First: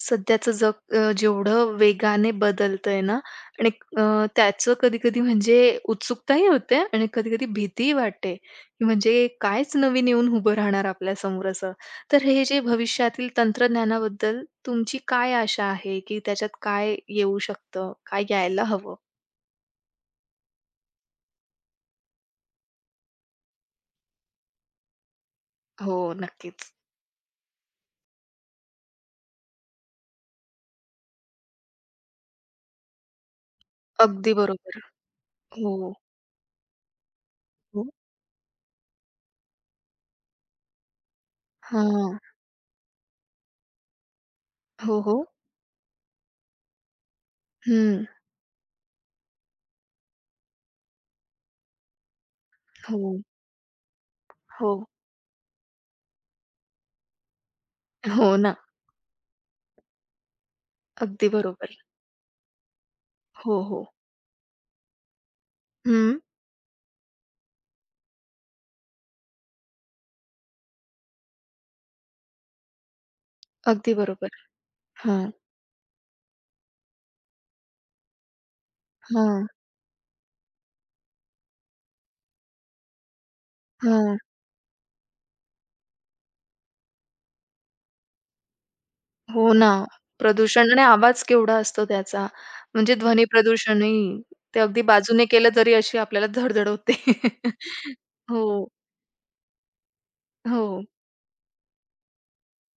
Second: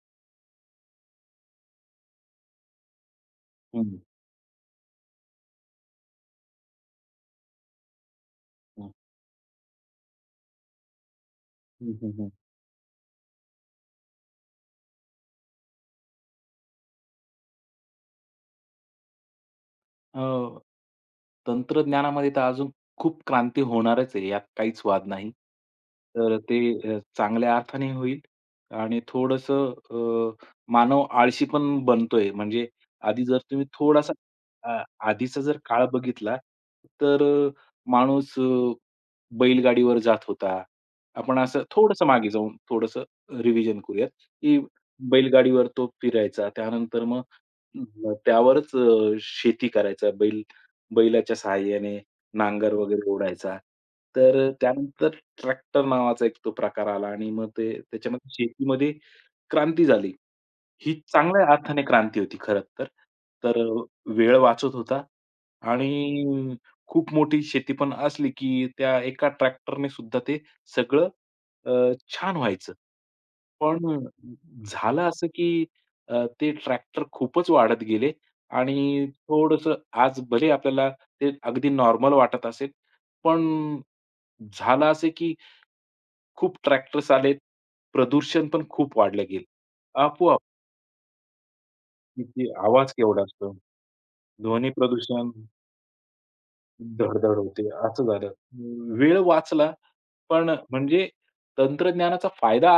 सध्याचं जग जेवढं वेगाने बदलतंय ना आणि हं, हं. अ, त्याचं कधी-कधी म्हणजे उत्सुकताही होते आणि कधी-कधी भीतीही वाटते, की म्हणजे कायच नवीन येऊन उभं राहणार आपल्यासमोर असं. हं, हं, तर हं. हे जे भविष्यातील तंत्रज्ञानाबद्दल तुमची काय आशा आहे, की त्याच्यात काय येऊ शकतं? काय यायला हवं? अ, तंत्रज्ञानामध्ये तर अजून खूप क्रांती होणारच आहे, यात काहीच वाद नाही. हो, तर ते नक्कीच. चांगल्या अर्थाने होईल आणि थोडंसं मानव आळशी पण बनतोय. म्हणजे आधी जर तुम्ही थोडासा अगदी बरोबर. अ, आधीचा जर हो, काळ बघितला, तर हो. माणूस बैलगाडीवर जात होता. आपण असं थोडंसं हां. मागे जाऊन थोडंसं रिव्हिजन करूयात, की हो, हो. बैलगाडीवर तो फिरायचा. त्यानंतर मग हं. मग त्यावरच शेती करायचा. बैलाच्या सहाय्याने नांगर वगैरे हो, ओढायचा. तर हो. त्यानंतर ट्रॅक्टर नावाचा एक तो प्रकार आला आणि मग ते त्याच्यामध्ये हो ना. शेतीमध्ये क्रांती झाली. ही अगदी चांगल्या बरोबर. अर्थाने क्रांती होती खरं तर. हो, तर हो. वेळ वाचत होता हं. आणि खूप मोठी शेती पण असली, की त्या एका ट्रॅक्टरने सुद्धा ते सगळं छान व्हायचं. अगदी पण बरोबर. झालं हां, असं, की ते ट्रॅक्टर खूपच वाढत गेले आणि हां, थोडंसं आज भले आपल्याला ते अगदी नॉर्मल वाटत असेल, पण हां. झालं असं, की खूप ट्रॅक्टर्स आलेत. प्रदूषण पण खूप वाढलं गेलं. हो ना. आपोआप प्रदूषण आणि आवाज केवढा असतो त्याचा. किती आवाज म्हणजे केवढा ध्वनी असतो. प्रदूषणही ते ध्वनी अगदी बाजूने प्रदूषण केलं तरी अशी आपल्याला धड होते. धड होते, असं झालं. हो, वेळ वाचला, पण हो. म्हणजे तंत्रज्ञानाचा फायदा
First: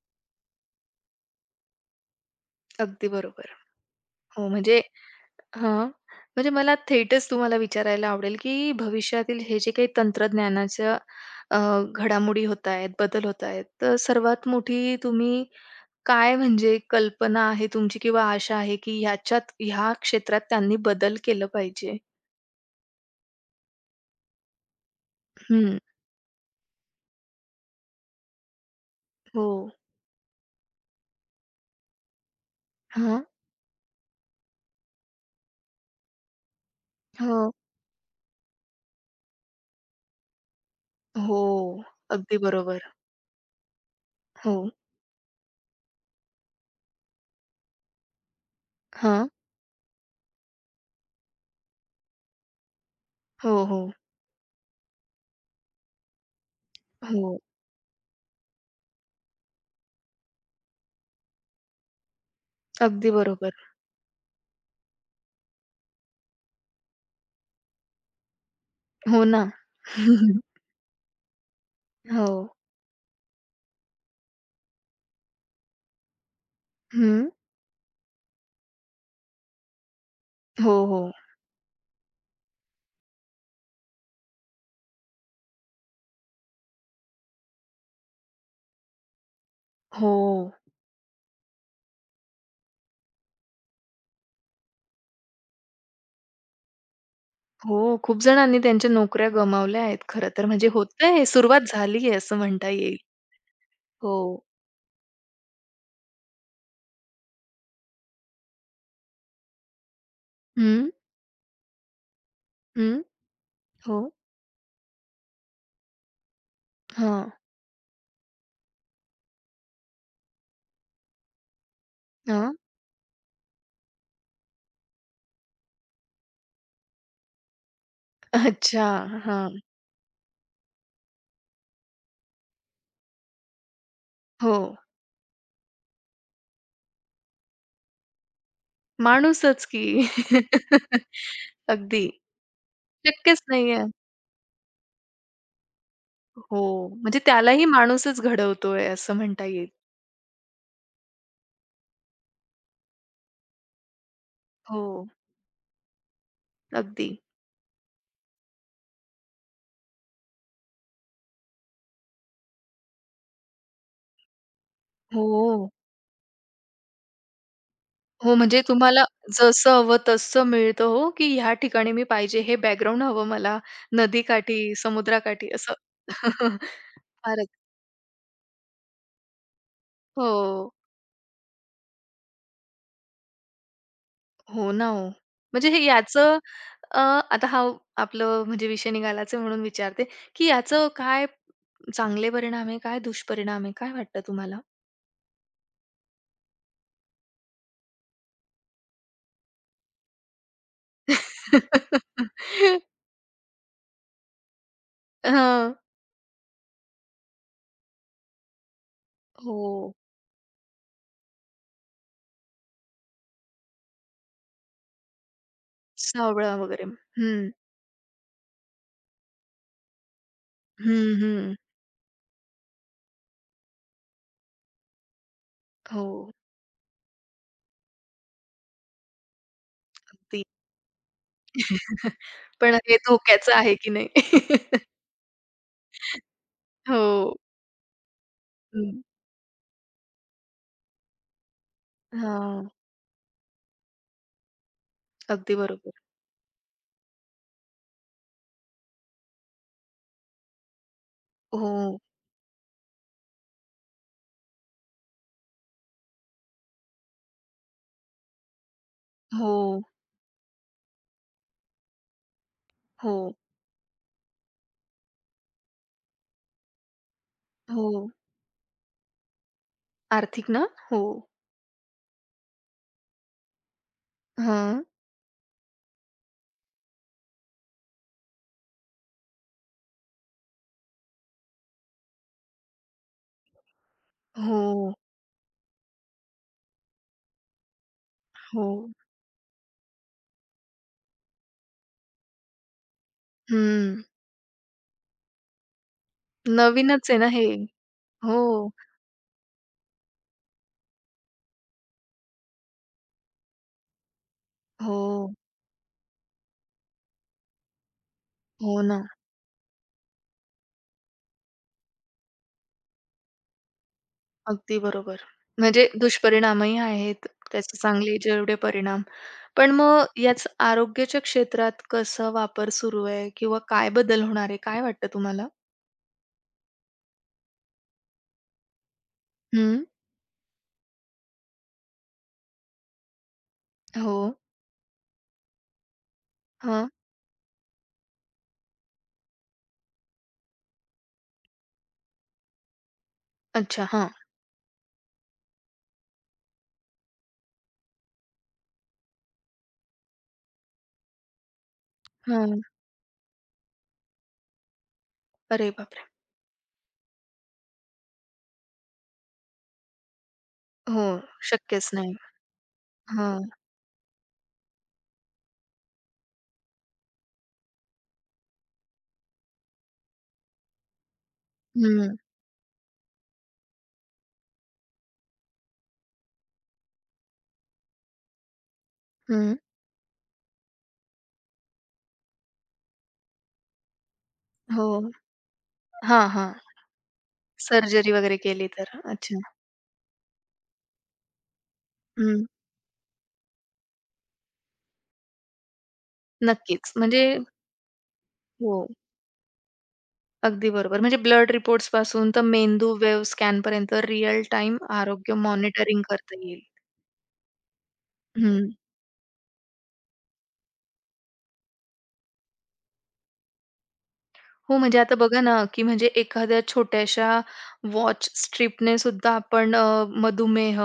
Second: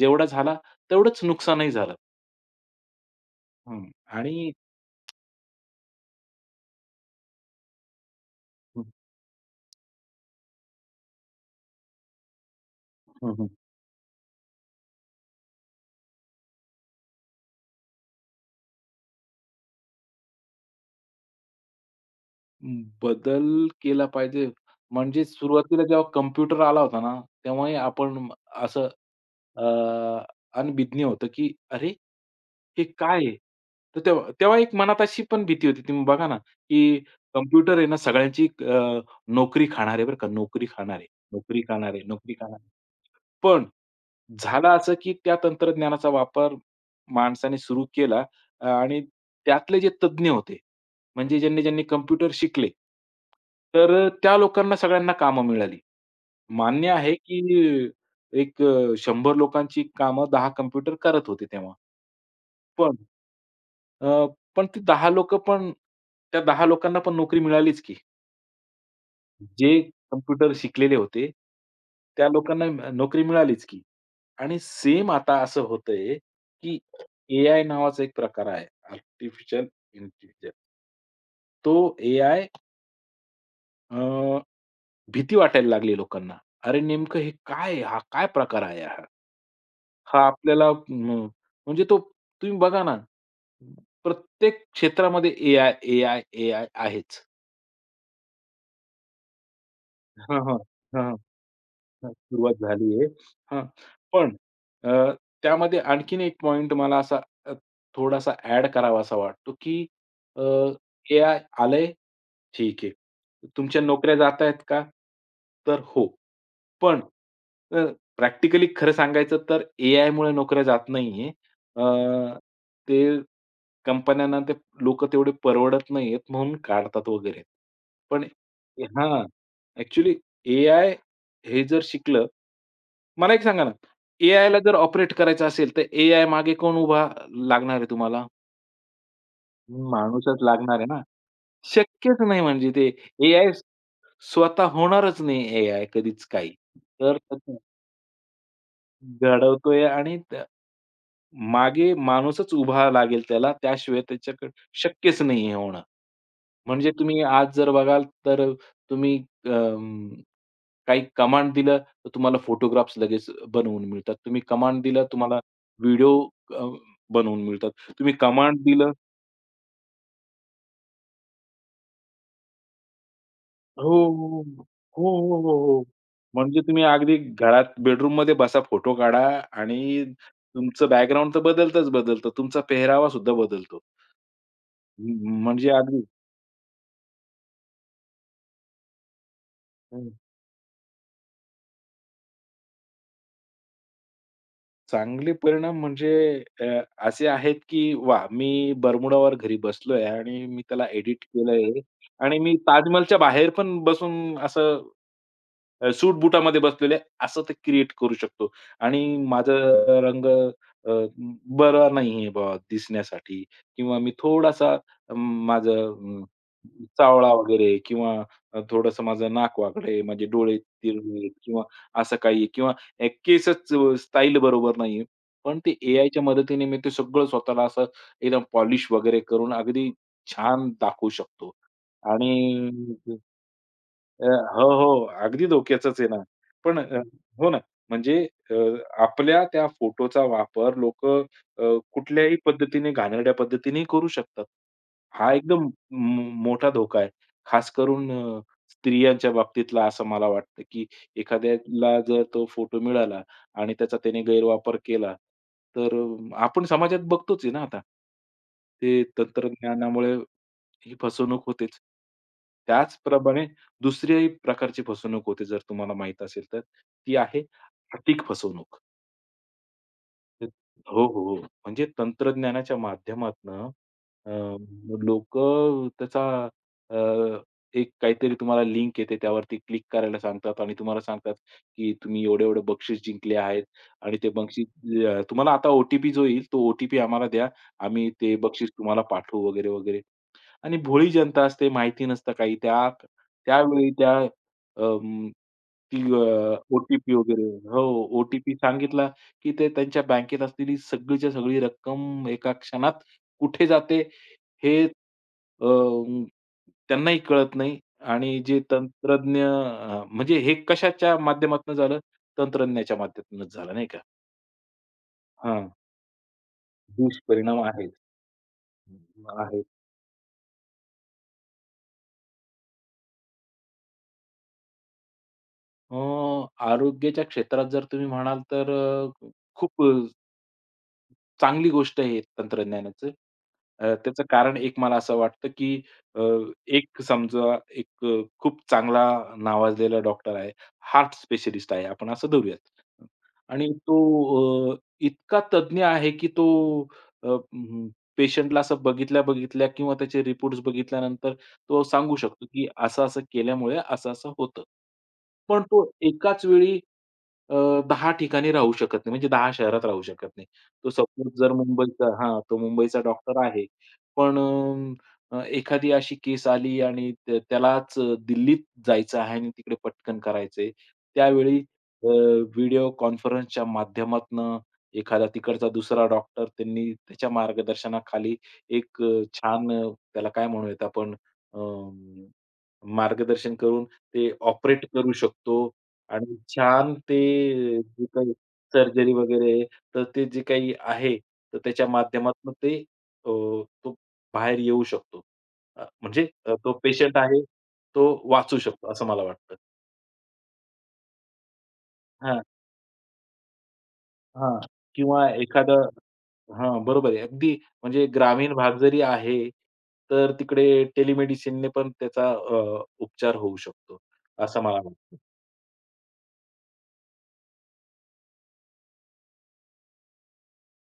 जेवढा झाला, तेवढंच नुकसानही झालं. अगदी बरोबर. हं. हो, आणि म्हणजे हां. म्हणजे मला थेटच तुम्हाला विचारायला आवडेल, की हं, भविष्यातील हे जे काही तंत्रज्ञानाच्या अ, घडामोडी होतायत, बदल हं, हं. होतायत, तर सर्वात मोठी तुम्ही काय म्हणजे कल्पना आहे तुमची किंवा आशा आहे की ह्याच्यात ह्या क्षेत्रात त्यांनी बदल केलं पाहिजे? बदल केला पाहिजे. म्हणजे हं. सुरुवातीला जेव्हा कॉम्प्युटर आला होता ना, तेव्हाही आपण असं हो. अ, अनभिज्ञ होतं, की "अरे, हे काय हां. आहे?" तर तेव्हा तेव्हा एक मनात अशी पण भीती होती. तुम्ही बघा ना, की हो. कॉम्प्युटर आहे ना सगळ्यांची नोकरी खाणार आहे बरं का, नोकरी खाणार आहे, हो. नोकरी खाणार आहे, नोकरी अगदी खाणार आहे. बरोबर. पण हो. झालं असं, की त्या तंत्रज्ञानाचा वापर माणसाने सुरू केला आणि हां. त्यातले जे तज्ञ होते, म्हणजे ज्यांनी-ज्यांनी कॉम्प्युटर शिकले, हो, हो. तर त्या लोकांना सगळ्यांना कामं मिळाली. मान्य आहे, हो. की एक 100 लोकांची कामं 10 कॉम्प्युटर करत होते तेव्हा. पण अगदी बरोबर. अ, पण ती 10 लोकं पण त्या 10 लोकांना पण नोकरी मिळालीच की. हो ना. जे कॉम्प्युटर शिकलेले होते, त्या हो. लोकांना नोकरी मिळालीच की. आणि सेम आता असं होतंय, की हं. एआय नावाचा एक प्रकार आहे. Artificial intelligence. हो, हो. तो एआय अ, भीती वाटायला लागली लोकांना. अरे नेमकं हे काय आहे? हा काय प्रकार आहे हा? हो. हा आपल्याला म म्हणजे तो तुम्ही बघा ना, प्रत्येक क्षेत्रामध्ये एआय, एआय, एआय आहेच. हो. खूप जणांनी त्यांच्या नोकऱ्या गमावल्या आहेत खरं हां, तर. हां. म्हणजे हां. होतंय हे, सुरुवात झाली हां, आहे असं सुरुवात म्हणता येईल. झालीये. हां, हो. पण अ, त्यामध्ये आणखीन एक पॉइंट मला असा अ, थोडासा ॲड करावासा वाटतो, की अ, हं. एआय आलंय, ठीक आहे. हं. तुमच्या हो. नोकऱ्या जातायत का? तर हो. पण हां. अ, प्रॅक्टिकली खरं सांगायचं तर एआयमुळे नोकऱ्या जात नाहीये. अ, हां. ते कंपन्यांना ते लोकं तेवढे परवडत नाहीयेत म्हणून काढतात वगैरे. पण अच्छा. हां, हां. ॲक्चुअली एआय हे जर शिकलं मला एक सांगा ना, ए आय हो. ला जर ऑपरेट करायचं असेल, तर एआय मागे कोण उभा लागणार आहे तुम्हाला? माणूसच की. माणूसच लागणार आहे ना. अगदी. शक्यच नाही म्हणजे ते शक्यच एआय नाहीये. स्वतः होणारच नाही एआय कधीच काही. हो. तर म्हणजे त्यालाही माणूसच घडवतोय असं म्हणता येईल. घडवतोय आणि त्या मागे माणूसच उभा लागेल त्याला, त्याशिवाय त्याच्याकडे हो. शक्यच नाही हे होणं. म्हणजे अगदी. तुम्ही आज जर बघाल तर तुम्ही अं, काही कमांड दिलं, तर तुम्हाला फोटोग्राफ्स लगेच बनवून मिळतात. तुम्ही कमांड दिलं, तुम्हाला हो. व्हिडिओ अ, बनवून मिळतात. तुम्ही हो, कमांड म्हणजे दिलं तुम्हाला जसं हवं तसं मिळतं हो, की ह्या ठिकाणी मी पाहिजे हे बॅकग्राऊंड हवं मला. हो, हो, नदीकाठी, हो, हो, समुद्राकाठी हो, असं. हो. म्हणजे तुम्ही अगदी फारच. घरात बेडरूममध्ये बसा, फोटो काढा आणि हो. तुमचं बॅकग्राऊंड तर बदलतच बदलतं. तुमचा पेहरावा सुद्धा बदलतो. हो ना हो. म्हणजे म्हणजे हे अगदी याचं आता हा आपलं म्हणजे विषय निघालाच आहे म्हणून विचारते, हं. की याचं काय चांगले परिणाम आहे काय दुष्परिणाम आहे? काय वाटतं तुम्हाला? चांगले परिणाम म्हणजे अ, असे आहेत, की वा, मी बर्मुडावर घरी बसलोय आणि मी त्याला एडिट केलंय आणि मी ताजमहलच्या बाहेर पण बसून असं हां. सूट बुटामध्ये बसलेले असं ते क्रिएट करू शकतो आणि माझा हो. रंग अ, बरा नाहीये बुवा दिसण्यासाठी किंवा मी थोडासा माझं सावळा वगैरे. चावळा हं. वगैरे किंवा थोडंसं माझं नाक वाकडं आहे, माझे डोळे हं, तिरळे हं. किंवा असं काही आहे किंवा केसच स्टाईल बरोबर नाहीये. पण ते हो. एआयच्या मदतीने मी ते सगळं स्वतःला असं एकदम पॉलिश वगैरे करून अगदी ती छान दाखवू शकतो. पण हे आणि धोक्याचं आहे की अ, नाही? हो, हो. अगदी धोक्याचंच आहे ना. पण हो. हो ना. म्हणजे अ, हं. आपल्या त्या फोटोचा वापर लोक, कुठल्याही हां. पद्धतीने, घाणेरड्या पद्धतीने करू शकतात. हा अगदी एकदम बरोबर. मो मोठा धोका आहे. खास करून स्त्रियांच्या बाबतीतला असं मला वाटतं, की हो, एखाद्याला जर तो फोटो मिळाला आणि त्याचा त्याने गैरवापर केला, तर आपण समाजात बघतोच आहे ना आता. ते हो, तंत्रज्ञानामुळे ही फसवणूक होतेच. हो, त्याचप्रमाणे दुसऱ्याही प्रकारची फसवणूक होते जर तुम्हाला माहीत असेल तर, ती आहे हो. आर्थिक फसवणूक. ते- आर्थिक ना? हो. हो, हो, हो. म्हणजे तंत्रज्ञानाच्या माध्यमातनं अ, हां. लोकं त्याचा अ, एक काहीतरी तुम्हाला लिंक येते त्यावरती क्लिक करायला सांगतात आणि तुम्हाला सांगतात, की तुम्ही एवढे-एवढे बक्षीस जिंकले आहेत आणि ते बक्षीस हो, तुम्हाला आता जो येईल तो ओ आम्हाला द्या. आम्ही ते हो. बक्षीस तुम्हाला पाठवू वगैरे, वगैरे. आणि भोळी जनता असते, माहिती नसतं काही. त्यावेळी हं. त्या अं, ती अ, नवीनच ओ-टी-पी आहे ना वगैरे हे. हो, हो, ओ-टी-पी सांगितला, की ते त्यांच्या बँकेत असलेली सगळीच्या सगळी रक्कम एका क्षणात कुठे जाते हे हो, अ, त्यांनाही कळत नाही आणि जे हो ना. तंत्रज्ञ म्हणजे हे कशाच्या माध्यमातून झालं? तंत्रज्ञाच्या माध्यमातूनच झालं नाही का? अगदी बरोबर. हां, म्हणजे दुष्परिणामही आहेत, दुष्परिणाम त्याचे आहेत. चांगले जेवढे परिणाम. आहे. पण मग याच आरोग्याच्या क्षेत्रात कसा वापर सुरू आहे किंवा काय बदल होणार आहे? काय वाटतं तुम्हाला? अ, आरोग्याच्या क्षेत्रात जर तुम्ही म्हणाल तर खूप हं. चांगली गोष्ट आहे तंत्रज्ञानाचं. हो. त्याचं कारण एक मला असं वाटतं, की अ, हां. एक समजा एक खूप चांगला नावाजलेला डॉक्टर आहे, हार्ट स्पेशलिस्ट आहे, आपण असं धरूयात. आणि अच्छा. हां. तो इतका तज्ञ आहे, की तो अ, अं, पेशंटला असं बघितल्या-बघितल्या किंवा त्याचे रिपोर्ट्स बघितल्यानंतर तो सांगू शकतो, हां. की असं-असं केल्यामुळे असं-असं होतं. पण अरे तो बापरे! एकाच वेळी अ, 10 ठिकाणी राहू शकत नाही, म्हणजे 10 शहरात राहू शकत नाही. तो हो, सपोज जर शक्यच मुंबईचा नाही. हां, तो मुंबईचा डॉक्टर हां. आहे. पण एखादी अशी केस आली आणि त्या त्यालाच दिल्लीत जायचं आहे आणि तिकडे पटकन करायचंय. त्यावेळी अ, हं. व्हिडिओ कॉन्फरन्सच्या माध्यमातनं एखादा तिकडचा दुसरा डॉक्टर त्यांनी त्याच्या मार्गदर्शनाखाली एक अ, हं. छान अ, त्याला काय म्हणूयात आपण अ, मार्गदर्शन करून ते ऑपरेट हो. करू शकतो हां, आणि हां. छान ते जे सर्जरी काही वगैरे केली तर. सर्जरी अच्छा. वगैरे आहे, तर ते जे काही आहे, तर त्याच्या हं. माध्यमातून ते तो बाहेर येऊ शकतो. म्हणजे तो नक्कीच. पेशंट म्हणजे आहे, तो वाचू हो. शकतो असं मला वाटतं. अगदी बरोबर. म्हणजे ब्लड रिपोर्ट्स पासून तर हां, मेंदू वेव्ह स्कॅनपर्यंत रिअल हां. टाइम किंवा आरोग्य एखादं मॉनिटरिंग करता येईल. हां, बरोबर आहे. अगदी म्हणजे ग्रामीण हं. भाग जरी आहे, तर तिकडे टेलिमेडिसिनने पण त्याचा उपचार होऊ शकतो, असं हो, मला म्हणजे आता वाटतं. बघा ना, की म्हणजे एखाद्या छोट्याशा वॉच स्ट्रिपने सुद्धा आपण मधुमेह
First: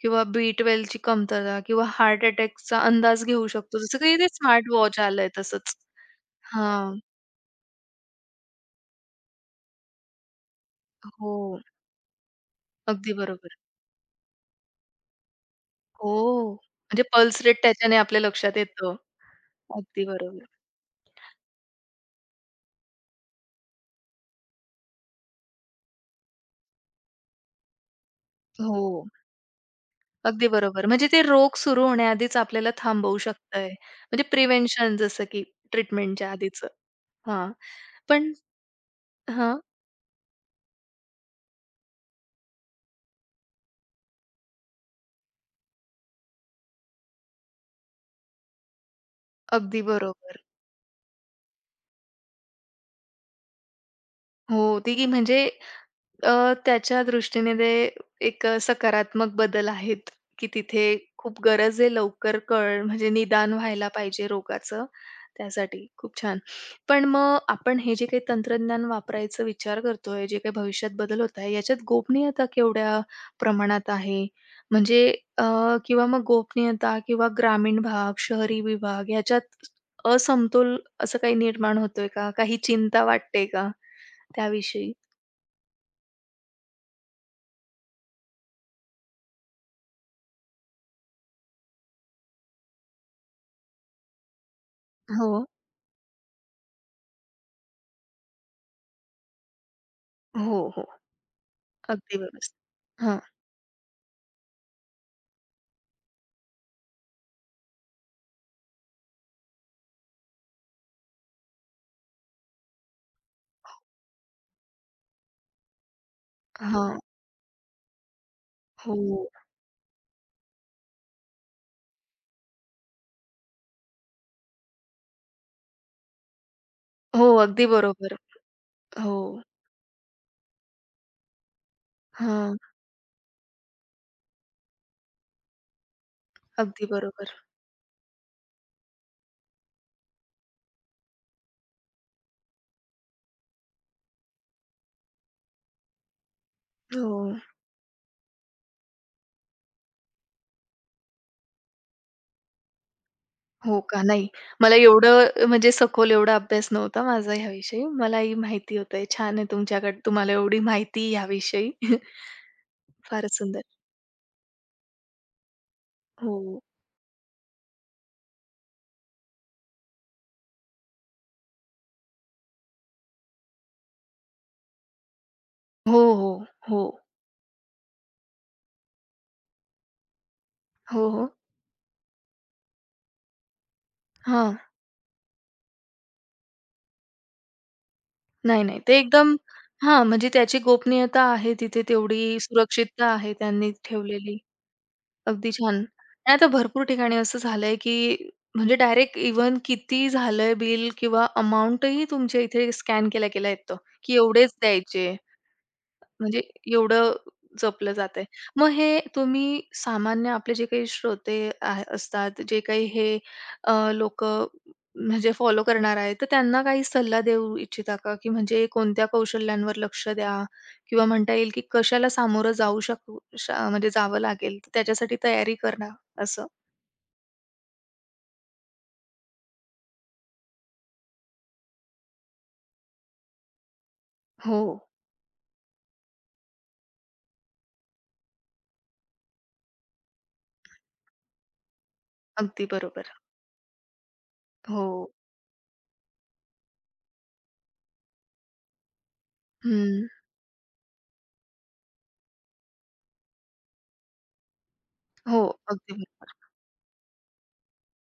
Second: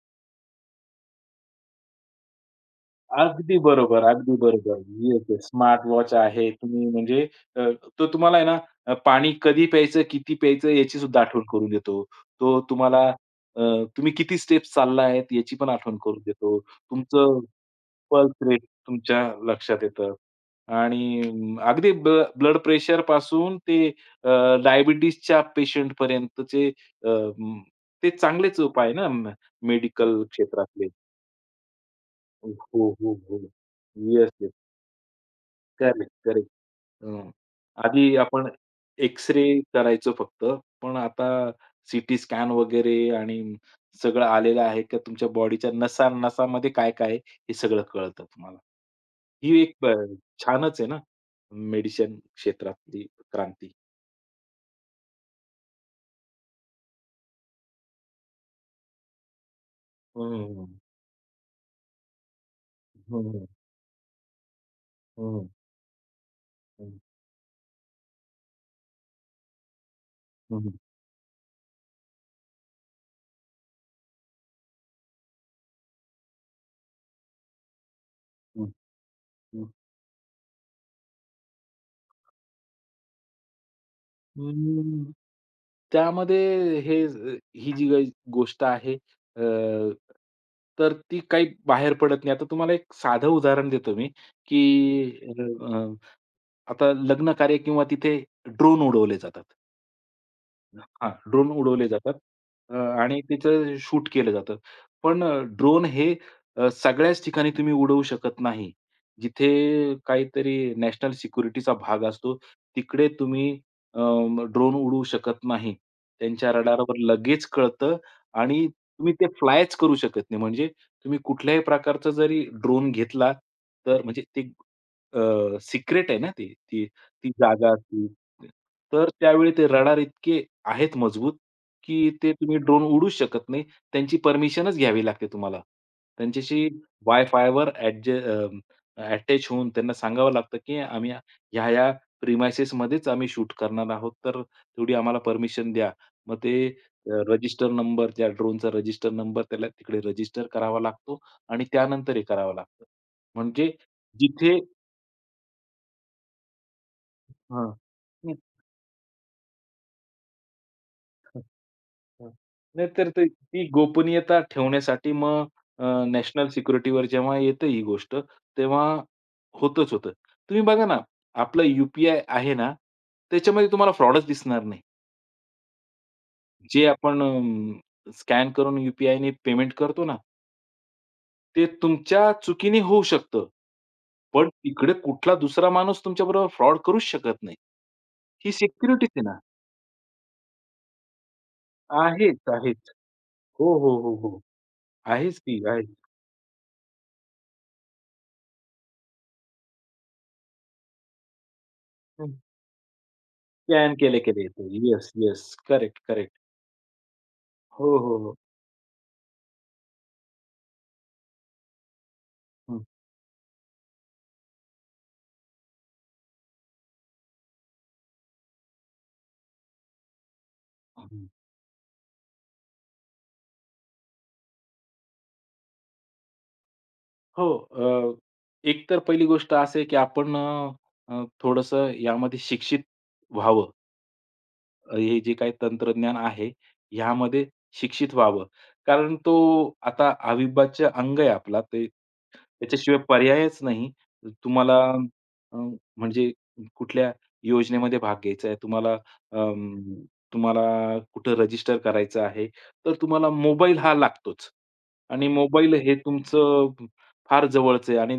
किंवा B12 ची कमतरता किंवा हार्ट अटॅकचा अंदाज घेऊ अगदी शकतो. जसं बरोबर, की ते अगदी स्मार्ट बरोबर. वॉच येस, आलंय येस. तसंच. स्मार्टवॉच आहे. तुम्ही हां. म्हणजे अ, तो तुम्हाला आहे ना पाणी कधी प्यायचं, किती प्यायचं याची सुद्धा आठवण हो. करून देतो. तो तुम्हाला अगदी बरोबर. तुम्ही किती स्टेप्स चालला आहेत याची पण आठवण हो. करून देतो. म्हणजे पल्स तुमचं रेट त्याच्याने आपल्या पल्स लक्षात रेट येतं. तुमच्या लक्षात अगदी येतं बरोबर. आणि अगदी ब्लड प्रेशरपासून ते अ, डायबिटीजच्या पेशंटपर्यंतचे अ, म ते चांगलेच उपाय हो. ना मेडिकल अगदी बरोबर. क्षेत्रातले. म्हणजे ते रोग सुरू होण्याआधीच हो, आपल्याला हो, थांबवू हो. शकतंय. म्हणजे येस, येस. प्रिव्हेन्शन जसं की करेक्ट, ट्रीटमेंटच्या करेक्ट. आधीचं. हं. हां. आधी पण आपण एक्स हां, करायचो फक्त. पण आता सीटी स्कॅन वगैरे आणि सगळं आलेलं आहे का तुमच्या बॉडीच्या नसा-नसामध्ये काय-काय आहे हे सगळं कळतं तुम्हाला. ही अगदी एक बरोबर. छानच आहे ना मेडिसिन क्षेत्रातली क्रांती. हो, ती की म्हणजे त्याच्या दृष्टीने ते एक सकारात्मक बदल आहेत, हं, की हं, तिथे खूप गरज आहे लवकर कळ म्हणजे हं. निदान व्हायला पाहिजे रोगाचं. हं, हं. त्यासाठी. खूप छान. हं, पण मग आपण हे जे काही तंत्रज्ञान वापरायचा विचार करतोय, जे काही हं. भविष्यात बदल होत आहे, याच्यात गोपनीयता केवढ्या प्रमाणात आहे? म्हणजे अ, किंवा मग गोपनीयता किंवा ग्रामीण भाग, शहरी विभाग याच्यात असमतोल असं काही निर्माण होतोय का? काही चिंता वाटते का त्याविषयी? त्यामध्ये हे ही जी काही गोष्ट आहे तर ती काही बाहेर पडत नाही. आता तुम्हाला एक साधं उदाहरण देतो मी, की हो. अ, अ, आता लग्न कार्य किंवा तिथे ड्रोन उडवले जातात. हो, हो. हां, ड्रोन उडवले जातात. अगदी व्यवस्थित. अ, हां, आणि त्याचं शूट केलं जातं. पण ड्रोन हे सगळ्याच ठिकाणी तुम्ही उडवू शकत नाही. जिथे काहीतरी नॅशनल सिक्युरिटीचा भाग असतो, तिकडे तुम्ही अ, ड्रोन उडवू शकत नाही. त्यांच्या रडारवर हां. लगेच कळतं आणि तुम्ही ते हो. फ्लायच करू शकत नाही. म्हणजे तुम्ही कुठल्याही प्रकारचा जरी ड्रोन घेतला, तर म्हणजे ते सिक्रेट आहे ना ती, ती हो, ती अगदी जागा असती. बरोबर. तर हो. त्यावेळी ते रडार इतके आहेत मजबूत, की ते हां, तुम्ही ड्रोन उडूच शकत नाही. त्यांची परमिशनच घ्यावी लागते तुम्हाला. त्यांच्याशी अगदी बरोबर. वाय-फायवर अटॅच होऊन त्यांना सांगावं लागतं, की आम्ही ह्या-ह्या प्रिमाइसेसमध्येच आम्ही शूट करणार आहोत, तर तेवढी आम्हाला परमिशन द्या. मग ते हो. रजिस्टर नंबर त्या ड्रोनचा रजिस्टर नंबर त्याला तिकडे रजिस्टर करावा लागतो आणि त्यानंतर हे करावं लागतं. म्हणजे हो का? नाही. जिथे मला एवढं म्हणजे सखोल एवढा अभ्यास नव्हता माझा हां. ह्याविषयी. मला ही माहिती होतं. छान आहे तुमच्याकडे तुम्हाला एवढी माहिती ह्याविषयी. हं. नाहीतर ते फारच सुंदर. ती गोपनीयता ठेवण्यासाठी मग हो. नॅशनल सिक्युरिटीवर जेव्हा येतं ही गोष्ट, तेव्हा होतच होतं. तुम्ही बघा ना, आपलं यू पी आहे ना, त्याच्यामध्ये तुम्हाला फ्रॉडच दिसणार नाही. हो, हो. हो. जे आपण स्कॅन करून यू ने पेमेंट करतो ना, हो, हो. ते तुमच्या चुकीने होऊ शकतं. पण हां. तिकडे कुठला दुसरा माणूस तुमच्याबरोबर फ्रॉड करूच शकत नाही. ही नाही, नाही. ते सिक्युरिटीच आहे एकदम ना. हां, म्हणजे त्याची गोपनीयता आहे तिथे तेवढी आहेच, आहेच. सुरक्षितता आहे त्यांनी हो, हो, हो, ठेवलेली. हो. आहेच अगदी ती, छान. आहेच. आणि आता भरपूर ठिकाणी असं झालंय, की म्हणजे डायरेक्ट इव्हन किती झालंय बिल किंवा अमाउंटही तुमच्या इथे स्कॅन केल्या-केल्या येतं, स्कॅन की केले-केले एवढेच येते. येस, द्यायचे. येस. Correct, correct. म्हणजे एवढं जपलं हो, हो, जातंय. हो. मग हे तुम्ही सामान्य आपले जे काही श्रोते आहे असतात, जे हं. काही हे लोकं म्हणजे फॉलो करणार आहेत, तर त्यांना काही सल्ला देऊ इच्छिता का? की म्हणजे कोणत्या कौशल्यांवर लक्ष द्या किंवा हं. म्हणता येईल की कशाला सामोरं जाऊ शकू शा म्हणजे जावं लागेल, तर त्याच्यासाठी तयारी करणं असं? हो, अ, एकतर पहिली गोष्ट अशी आहे, की आपण अ, अ, थोडंसं यामध्ये शिक्षित व्हावं. हो, हे जे काही तंत्रज्ञान आहे, ह्यामध्ये शिक्षित व्हावं. कारण तो आता अविभाज्य अंग आहे आपला. ते अगदी त्याच्याशिवाय बरोबर. पर्यायच नाही. तुम्हाला हो. अ, म्हणजे कुठल्या योजनेमध्ये भाग घ्यायचा आहे, तुम्हाला अं, हं. तुम्हाला कुठं रजिस्टर करायचं आहे, तर तुम्हाला मोबाईल हा लागतोच. आणि हो, मोबाईल अगदी, हे बरो- तुमचं फार जवळचं आहे आणि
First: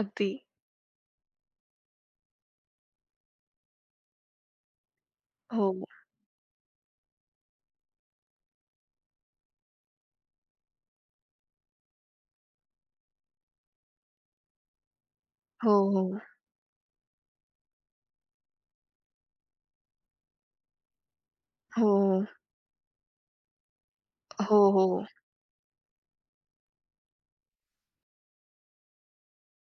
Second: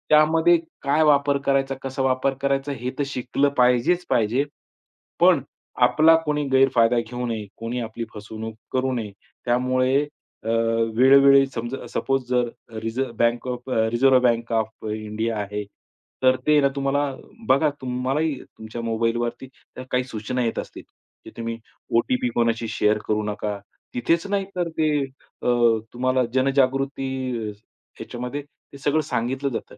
अगदी. त्यामध्ये काय वापर करायचा, कसा वापर करायचा हे तर शिकलं पाहिजेच पाहिजे. पण हो, आपला कोणी गैरफायदा घेऊ नये, कोणी आपली फसवणूक करू नये. त्यामुळे अ, वेळोवेळी समजा सपोज जर रिझर्व्ह बँक ऑफ इंडिया आहे, हो, हो. तर ते ना तुम्हाला बघा तुम्हालाही तुमच्या मोबाईलवरती त्या काही सूचना येत असतील, की तुम्ही हो, ओ-टी-पी कोणाशी शेअर करू नका. तिथेच नाही हो, तर ते हो. तुम्हाला जनजागृती ह्याच्यामध्ये ते सगळं सांगितलं जातं,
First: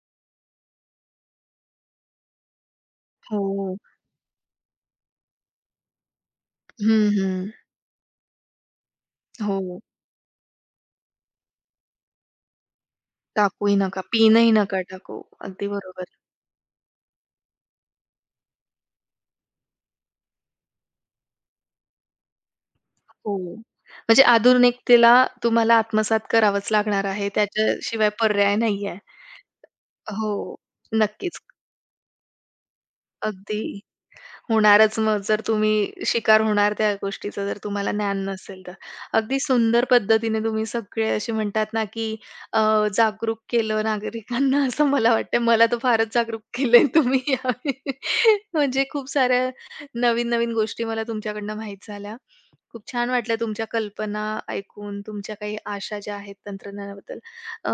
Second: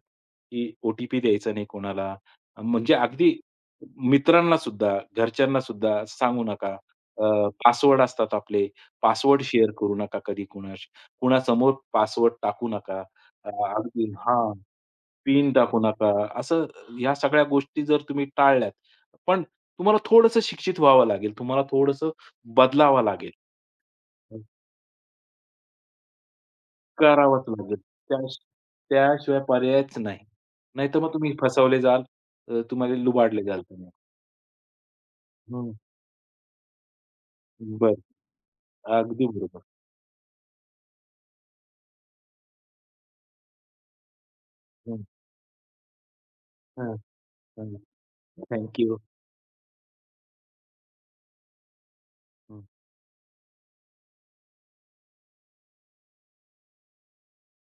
की ओ टी द्यायचा नाही कोणाला. म्हणजे अगदी हो. मित्रांना सुद्धा, घरच्यांना सुद्धा सांगू नका. हं, हं. पासवर्ड असतात आपले, पासवर्ड शेअर हो. करू नका कधी कुणाशी. कुणासमोर पासवर्ड टाकू नका. अ, टाकूही नका, अगदी पिनही हां, नका टाकू. पिन अगदी टाकू नका. बरोबर. असं ह्या सगळ्या गोष्टी जर तुम्ही टाळल्यात, पण तुम्हाला थोडंसं शिक्षित व्हावं लागेल. तुम्हाला थोडंसं बदलावं लागेल. हो. म्हणजे आधुनिकतेला तुम्हाला आत्मसात करावंच लागणार आहे. करावंच लागेल. त्याच्याशिवाय त्याश पर्याय नाहीये. त्याशिवाय पर्यायच नाही. हो. नाहीतर मग तुम्ही नक्कीच. फसवले जाल, तुम्हाला लुबाडले जाल अगदी तुम्ही. होणारच मग जर हं, तुम्ही शिकार होणार त्या गोष्टीचं जर तुम्हाला बरं. ज्ञान नसेल तर. अगदी अगदी बरोबर. सुंदर पद्धतीने तुम्ही सगळे असे म्हणतात ना, की अ, जागरूक केलं नागरिकांना असं मला वाटतंय. मला तर फारच जागरूक केलंय हां, तुम्ही हां. यावेळी. थँक म्हणजे यू. खूप साऱ्या नवीन-नवीन गोष्टी मला तुमच्याकडनं माहीत झाल्या. हं, खूप छान वाटलं तुमच्या कल्पना ऐकून, तुमच्या काही आशा ज्या आहेत तंत्रज्ञानाबद्दल. अ,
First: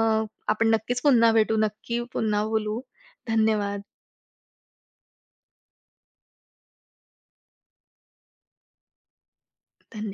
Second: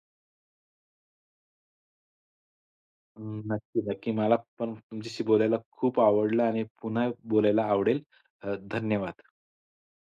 आपण नक्कीच पुन्हा भेटू, नक्की पुन्हा बोलू. हं. नक्की, धन्यवाद. नक्की. मला पण तुमच्याशी बोलायला खूप आवडलं आणि पुन्हा बोलायला आवडेल. धन्यवाद. धन्य